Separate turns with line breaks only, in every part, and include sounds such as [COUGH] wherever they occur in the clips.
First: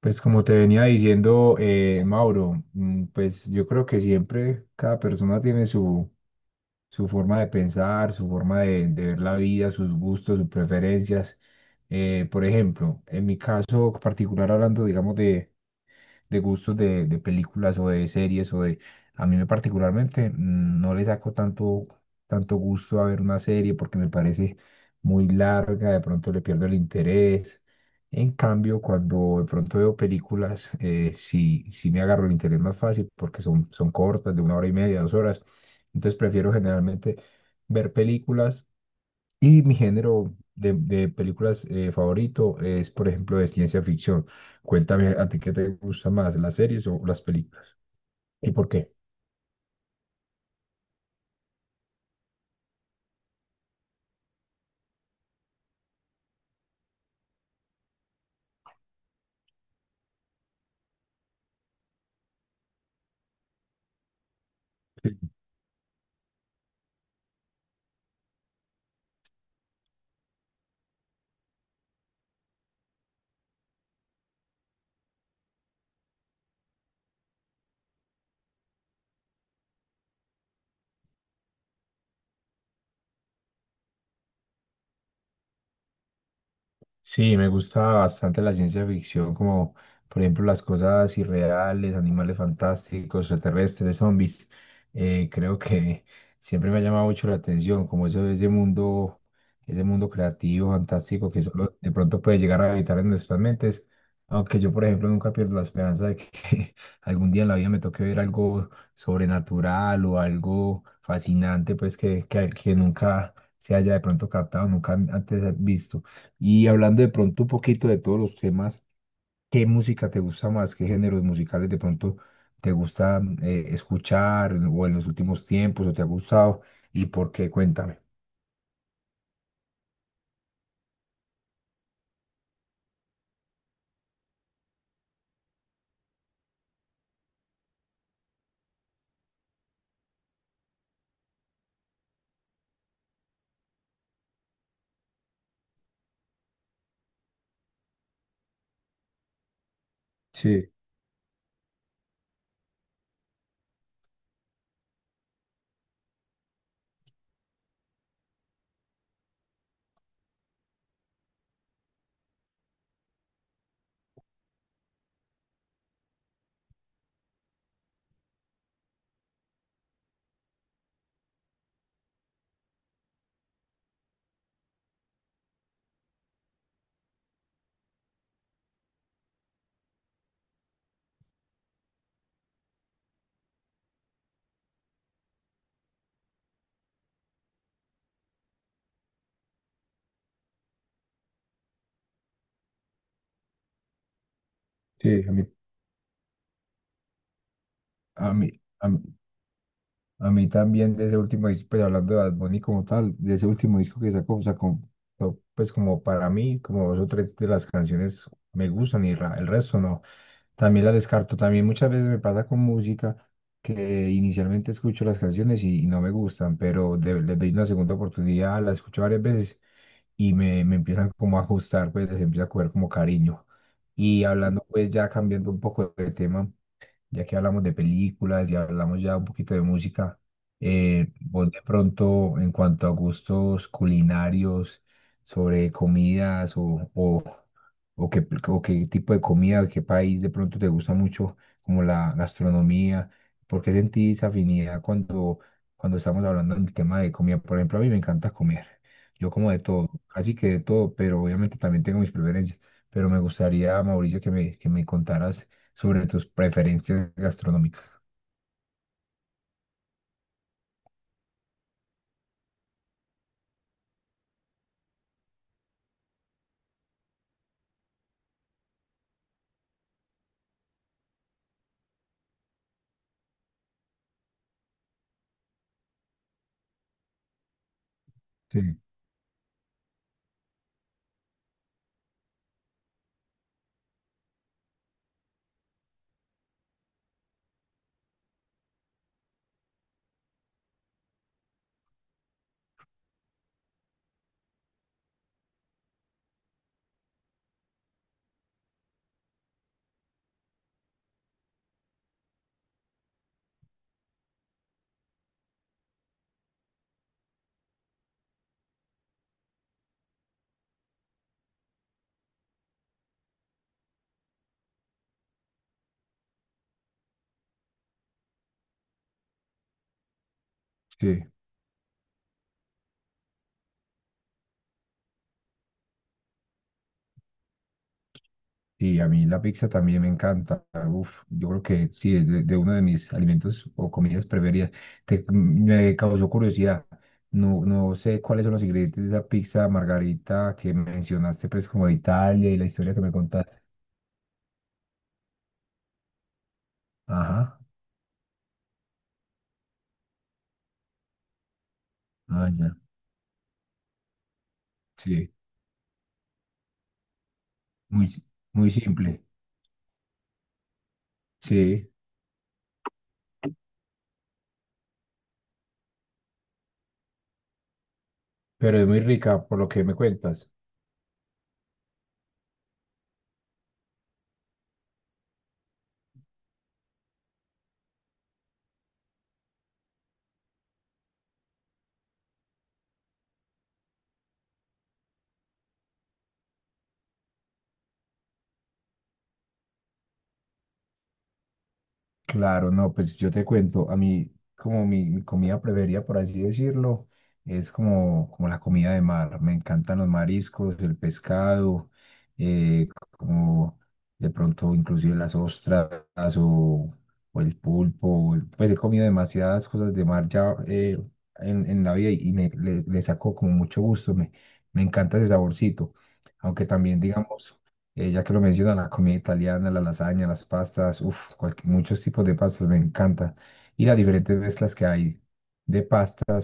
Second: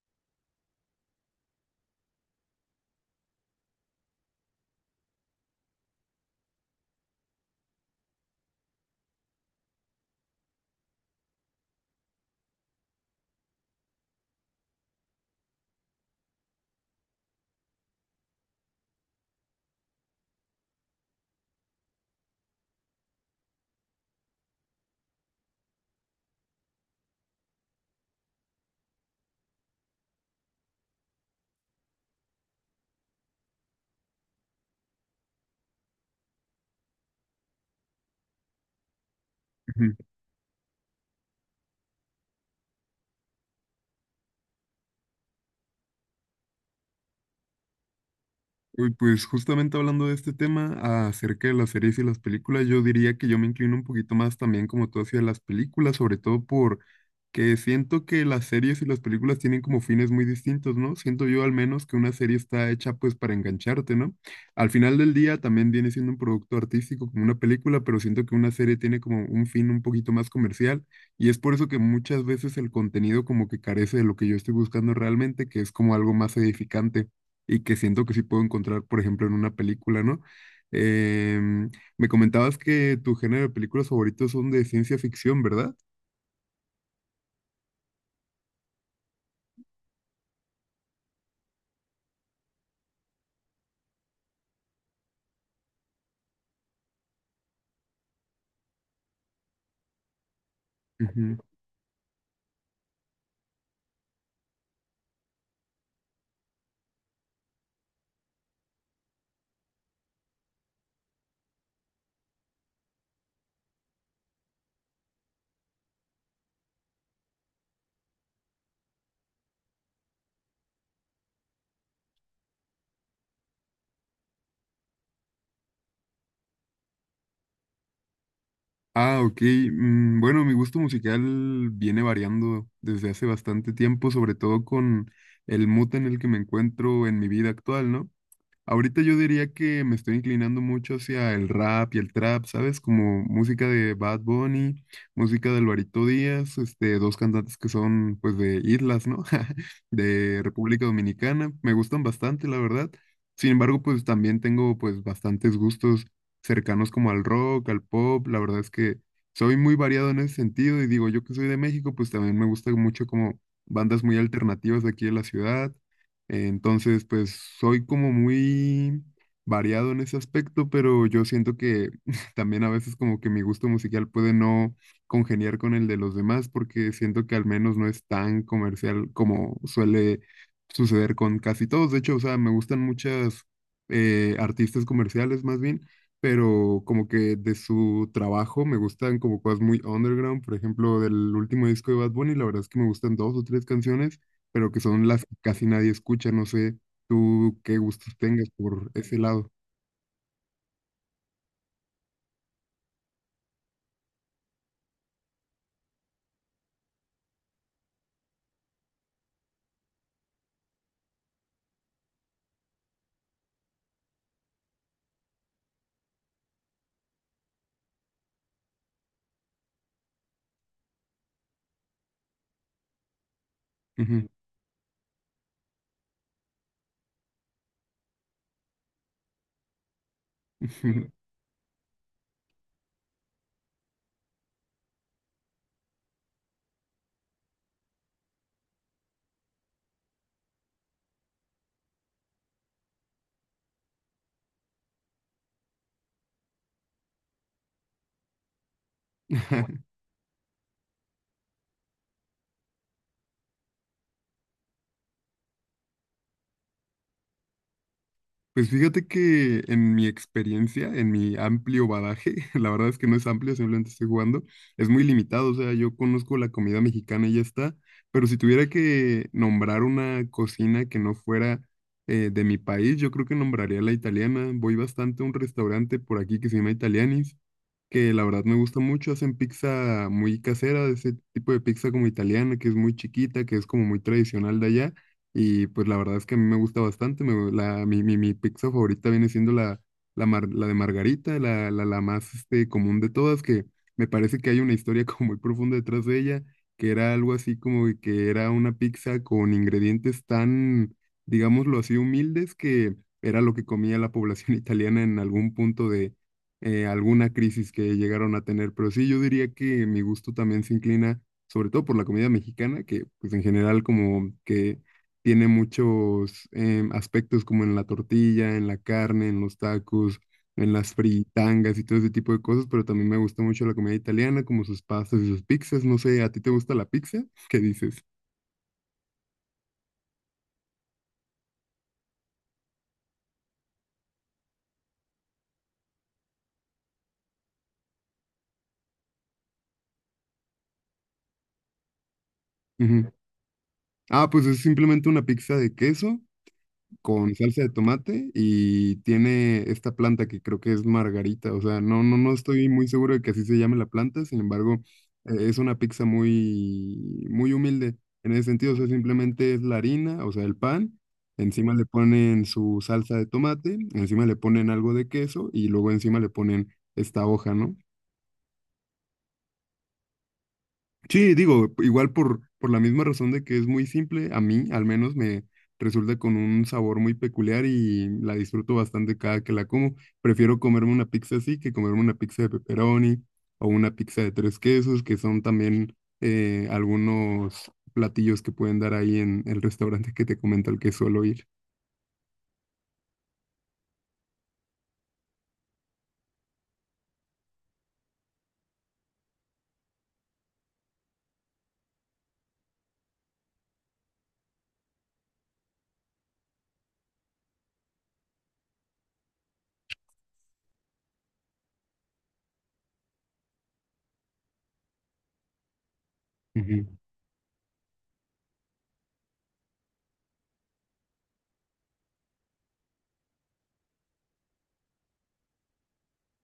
Pues como te venía diciendo, Mauro, pues yo creo que siempre cada persona tiene su forma de pensar, su forma de ver la vida, sus gustos, sus preferencias. Por ejemplo, en mi caso particular, hablando, digamos, de gustos de películas o de series o de... A mí me particularmente no le saco tanto gusto a ver una serie porque me parece muy larga, de pronto le pierdo el interés. En cambio, cuando de pronto veo películas, sí me agarro el interés más fácil porque son cortas, de una hora y media, dos horas. Entonces prefiero generalmente ver películas y mi
Ujú.
género de películas favorito es, por ejemplo, de ciencia ficción. Cuéntame a ti qué te gusta más, ¿las series o las películas? ¿Y por
Uy,
qué?
pues justamente hablando de este tema acerca de las series y las películas, yo diría que yo me inclino un poquito más también como tú hacia las películas, sobre todo por que siento que las series y las películas tienen como fines muy distintos, ¿no? Siento yo al menos que una serie está hecha pues para engancharte, ¿no? Al final del día también viene siendo un producto artístico como una película, pero siento que una serie tiene como un fin un poquito más comercial y es por eso que muchas veces el contenido como que carece de lo que yo estoy buscando realmente, que es como algo más edificante, y que siento que sí puedo encontrar, por ejemplo, en una película, ¿no? Em, Me comentabas que tu género de películas favoritos son de ciencia ficción, ¿verdad?
Sí, me gusta bastante la ciencia ficción, como por ejemplo las cosas irreales, animales fantásticos, extraterrestres, zombies. Creo que [LAUGHS] siempre me ha llamado mucho la atención, como eso, ese mundo creativo, fantástico,
Ujú.
que solo de pronto puede llegar a habitar en nuestras mentes. Aunque yo, por ejemplo, nunca pierdo la esperanza de que [LAUGHS] algún día en la vida me toque ver algo sobrenatural o algo fascinante, pues que nunca se haya de pronto captado, nunca antes visto. Y hablando de pronto un poquito de todos los temas, ¿qué música te gusta más? ¿Qué géneros musicales de pronto te gusta escuchar, o en los últimos tiempos o te ha gustado? ¿Y por qué? Cuéntame.
Ah, ok. Bueno, mi gusto musical viene variando desde hace bastante tiempo, sobre todo con el mood en el que me encuentro en mi vida actual, ¿no? Ahorita yo diría que me estoy inclinando mucho hacia el rap y el trap, ¿sabes? Como música de Bad Bunny, música de Alvarito Díaz, este, dos cantantes que son pues de islas, ¿no? [LAUGHS] De
Sí,
República Dominicana. Me gustan bastante, la verdad. Sin embargo, pues también tengo pues bastantes gustos cercanos como al rock, al pop. La verdad es que soy muy variado en ese sentido y digo, yo que soy de México, pues también me gusta mucho como bandas muy alternativas de aquí de la ciudad. Entonces, pues soy como muy variado en ese aspecto, pero yo siento que [LAUGHS] también a veces como que mi gusto musical puede no congeniar con el de los demás porque siento que al menos no es tan comercial como suele suceder con casi todos. De hecho, o sea, me gustan muchas artistas comerciales más bien, pero como que de su trabajo me gustan como cosas muy underground. Por ejemplo, del último disco de Bad Bunny, la verdad es que me gustan dos o tres canciones pero que son
sí,
las
a
que
mí.
casi nadie escucha. No sé tú qué gustos
A mí,
tengas
a
por
mí.
ese lado.
A mí también de ese último disco, pues hablando de Bad Bunny como tal, de ese último disco que sacó, no, pues como para mí, como dos o tres de las canciones me gustan y ra- el resto no. También la descarto. También muchas veces me pasa con música que inicialmente escucho las canciones y no me gustan, pero de- les doy una segunda oportunidad, las escucho varias veces y me empiezan como a ajustar, pues les empieza a coger como cariño. Y
Ujú,
hablando pues ya cambiando un poco de tema, ya que hablamos de películas y hablamos ya un poquito de música,
ujú.
vos de pronto en cuanto a gustos culinarios, sobre comidas o qué tipo de comida, qué país de pronto te gusta mucho, como la gastronomía, ¿por qué sentís afinidad cuando estamos hablando del tema de comida? Por ejemplo, a mí me encanta comer, yo como de todo,
[LAUGHS]
casi que de todo, pero obviamente también tengo mis preferencias. Pero me gustaría, Mauricio, que me contaras sobre tus preferencias gastronómicas.
Pues fíjate que en mi experiencia, en mi amplio badaje, [LAUGHS] la verdad es que no es amplio, simplemente estoy jugando, es muy limitado, o sea, yo conozco la comida mexicana y ya está, pero si tuviera que nombrar una cocina que no fuera de mi país, yo creo que nombraría la italiana. Voy bastante a un restaurante por aquí que se llama Italianis que la verdad me
Sí,
gusta mucho. Hacen pizza muy casera, de ese tipo de pizza como italiana, que es muy chiquita, que es como muy tradicional de allá. Y pues la verdad es que a mí me gusta bastante. Me, la, mi pizza favorita viene siendo la de margarita, la más este, común de todas, que me parece que hay una historia [LAUGHS] como muy profunda detrás de ella, que era algo así como de que era una pizza con ingredientes tan, digámoslo así, humildes que… Era lo que comía la población [LAUGHS] italiana en algún punto alguna crisis que llegaron a tener, pero sí, yo diría que mi gusto también se inclina, sobre todo por la comida mexicana, que pues en general como que tiene muchos aspectos como en la tortilla, en la carne, en los tacos, en las
sí.
fritangas y todo ese tipo de cosas, pero también me gusta mucho la comida italiana, como sus pastas y sus pizzas, no sé, ¿a ti te gusta la pizza? [LAUGHS] ¿Qué dices?
Sí, a mí la pizza también me encanta. Uf, yo creo que sí, es de uno de mis alimentos o comidas preferidas. Te- me causó curiosidad. No, no sé cuáles son los ingredientes de esa pizza margarita que mencionaste, pues como de Italia y la historia que
Ujú.
me contaste.
Ah, pues es simplemente una pizza de queso con
Ajá,
salsa de tomate y tiene esta planta que creo que es margarita, o sea, no
ah,
estoy
ya.
muy seguro de que así se llame la planta, sin embargo,
Sí,
es una pizza muy, muy humilde
muy,
en ese
muy
sentido, o sea,
simple.
simplemente es la harina, o sea, el pan, encima le
Sí,
ponen su salsa de tomate, encima le ponen algo de queso y luego encima le ponen esta hoja, ¿no?
pero es muy rica por lo que me cuentas.
Sí, digo, igual por la misma razón de que es muy simple, a mí al menos me resulta con un sabor muy peculiar y la disfruto bastante cada que la como. Prefiero comerme una pizza así que comerme una pizza de pepperoni o una pizza de tres quesos, que son también algunos platillos que pueden dar ahí en el restaurante que te comento al que suelo ir.
Claro, no, pues yo te cuento, a mí como mi comida preferida, por así decirlo, es como, como la comida de mar. Me encantan los mariscos, el pescado, eh, como de pronto inclusive las ostras o, o el pulpo. Pues he comido demasiadas cosas de mar ya, en la vida, y me, le saco como mucho gusto, me encanta ese saborcito. Aunque
Ujú.
también, digamos, ya que lo menciona, la comida italiana, la lasaña, las pastas, uff, muchos tipos de pastas me encanta. Y las diferentes mezclas que hay de pasta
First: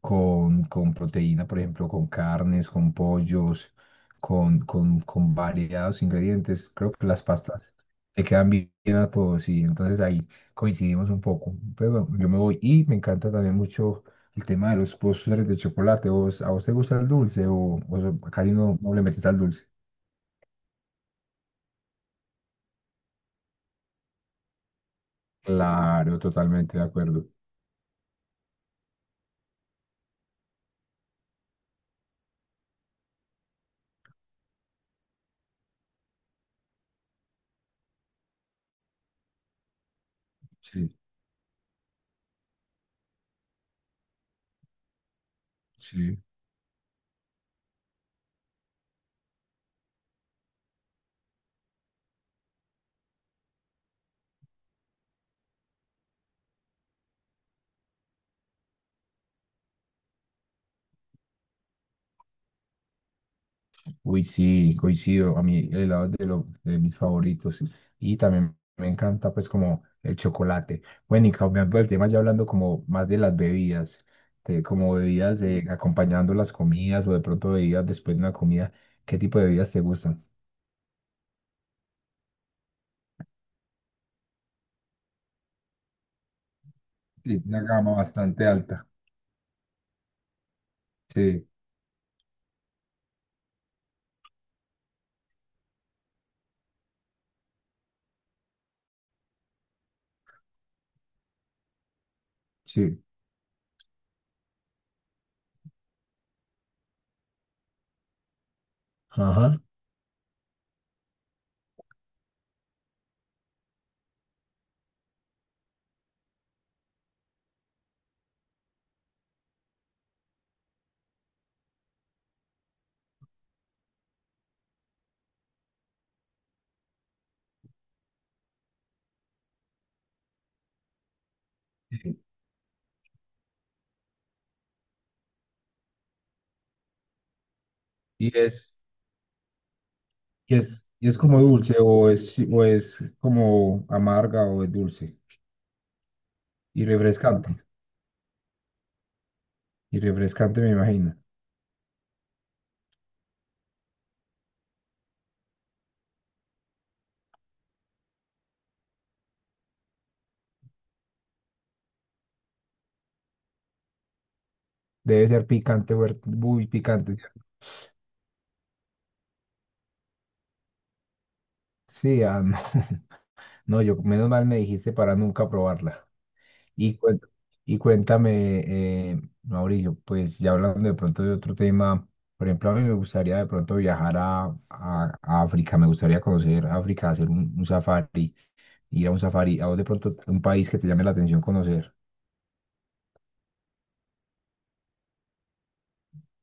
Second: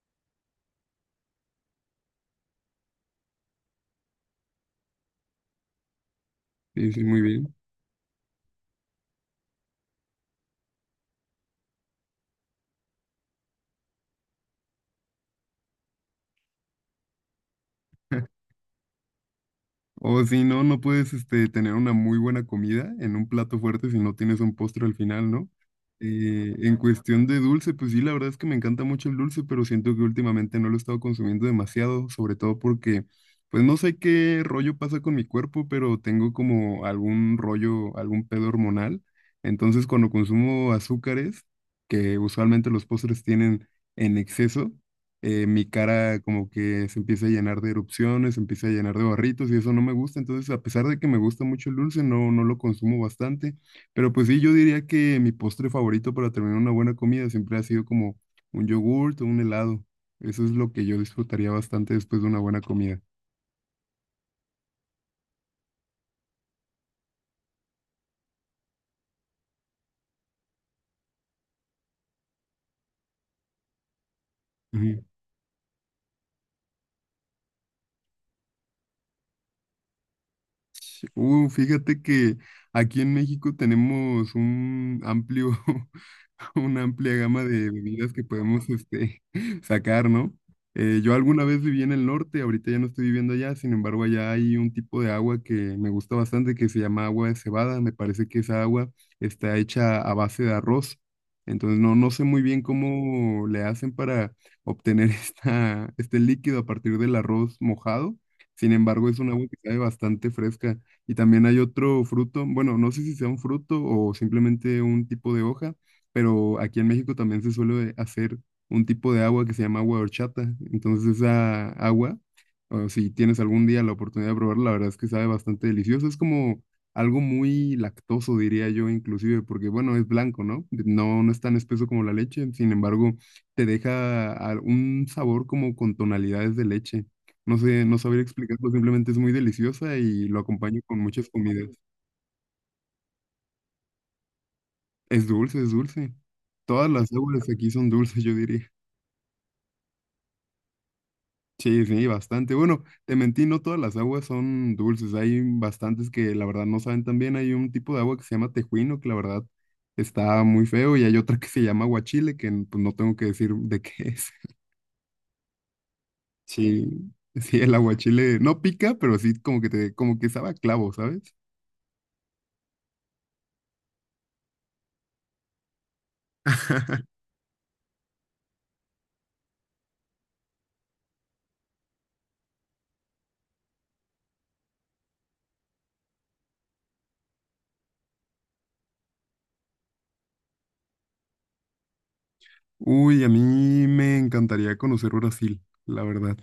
con proteína, por ejemplo, con carnes, con pollos, con variados ingredientes.
Sí,
Creo
sí,
que
muy
las
bien.
pastas le quedan bien a todos y entonces ahí coincidimos un poco. Pero bueno, yo me voy y me encanta también mucho el tema de los postres de chocolate. ¿Vos, a vos te gusta el dulce o so, casi no, no le metes al dulce?
O si no, no puedes este, tener una muy buena comida en un plato fuerte si no tienes un postre al final, ¿no?
Claro,
En
totalmente de acuerdo.
cuestión de dulce, pues sí, la verdad es que me encanta mucho el dulce, pero siento que últimamente no lo he estado consumiendo demasiado, sobre todo porque, pues no sé qué rollo pasa con mi cuerpo, pero tengo como algún rollo, algún pedo hormonal. Entonces, cuando consumo
Sí,
azúcares, que usualmente los postres tienen en exceso, mi
sí.
cara como que se empieza a llenar de erupciones, se empieza a llenar de barritos y eso no me gusta. Entonces, a pesar de que me gusta mucho el dulce, no, no lo consumo bastante. Pero pues sí, yo diría que mi postre favorito para terminar una buena comida siempre ha sido como un yogurt o un helado. Eso es lo que yo disfrutaría bastante después de una buena comida.
Uy, sí, coincido. A mí el helado es de, lo- de mis favoritos. Y también me encanta, pues, como el chocolate. Bueno, y cambiando el tema, ya hablando como más de las bebidas, de como bebidas acompañando las comidas o de pronto bebidas después de una comida, ¿qué tipo de bebidas te gustan?
Fíjate que aquí en México tenemos un amplio, [LAUGHS] una amplia
Sí,
gama
una
de
gama
bebidas que
bastante
podemos
alta.
este, [LAUGHS] sacar, ¿no? Yo alguna
Sí,
vez viví en el norte, ahorita ya no estoy viviendo allá, sin embargo, allá hay un tipo de agua que me gusta bastante que se llama agua de cebada. Me parece que esa agua está hecha a base de arroz. Entonces, no sé muy bien
sí.
cómo le hacen para obtener [LAUGHS] este líquido a partir del arroz mojado. Sin embargo, es un agua que
Ajá.
sabe bastante fresca. Y también hay otro fruto, bueno, no sé si sea un fruto o simplemente un tipo de hoja, pero aquí en México también se suele hacer un tipo de agua que se llama agua de horchata. Entonces esa agua, o si tienes algún día la oportunidad de probarla, la verdad es que sabe bastante delicioso. Es como algo muy lactoso, diría yo, inclusive, porque bueno, es blanco, ¿no? No, no es tan espeso como la
Sí.
leche, sin embargo, te deja a- un sabor como con tonalidades de leche. No sé, no sabría
Y
explicarlo,
es,
simplemente es muy deliciosa y lo acompaño con
¿Y es
muchas
como
comidas.
dulce o es como amarga o es dulce?
Es dulce, es dulce.
Y
Todas las aguas
refrescante,
aquí son dulces, yo diría.
y refrescante me imagino.
Sí, sí, bastante. Bueno, te mentí, no todas las aguas son dulces. Hay bastantes que la verdad no saben tan bien. Hay un tipo de agua que se llama tejuino, que la verdad está muy feo, y hay otra que se llama aguachile, pues, no tengo que decir de qué es. [LAUGHS]
Debe ser picante, huer- muy
Sí,
picante, ¿cierto?
sí, el aguachile no pica, pero sí como que te, como que sabe a clavo, ¿sabes?
Sí, ah, no. [LAUGHS] No, yo, menos mal me dijiste para nunca probarla.
[LAUGHS]
Y, cuen- y cuéntame, Mauricio, pues ya hablando de pronto de otro tema, por ejemplo, a mí me gustaría de pronto viajar a África, me gustaría conocer África, hacer un safari, ir a un safari. A vos de pronto, ¿un país que te llame la atención conocer?
Uy, a mí me encantaría conocer Brasil, la verdad.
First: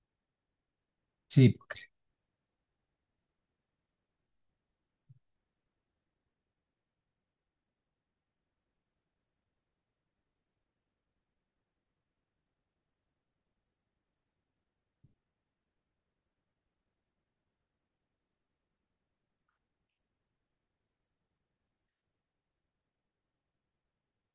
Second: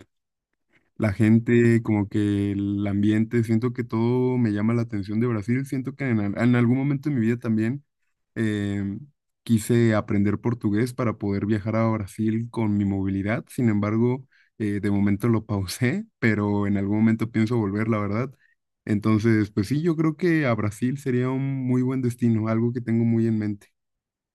La
Sí,
gente, como que el ambiente, siento que todo me llama la atención de Brasil. Siento que en algún momento de mi vida también eh, quise aprender portugués para poder viajar a Brasil con mi movilidad. Sin embargo, de momento lo pausé, pero en algún momento pienso volver, la verdad. Entonces, pues sí, yo creo que a Brasil sería un muy buen destino, algo que tengo muy en mente.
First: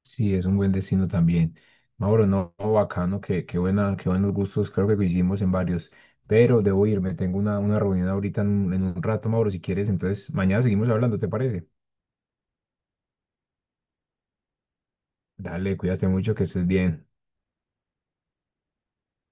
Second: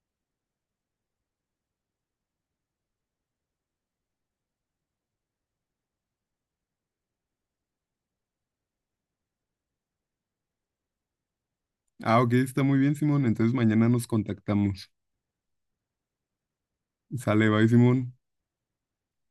sí, es un buen destino también. Mauro, no, no, bacano, qué buenos gustos, creo que coincidimos en varios, pero debo irme, tengo una reunión ahorita en un rato, Mauro, si quieres, entonces mañana seguimos hablando, ¿te parece?
Ah, ok, está muy bien, Simón. Entonces mañana nos contactamos.
Dale, cuídate mucho, que estés bien.
Sale, bye, Simón.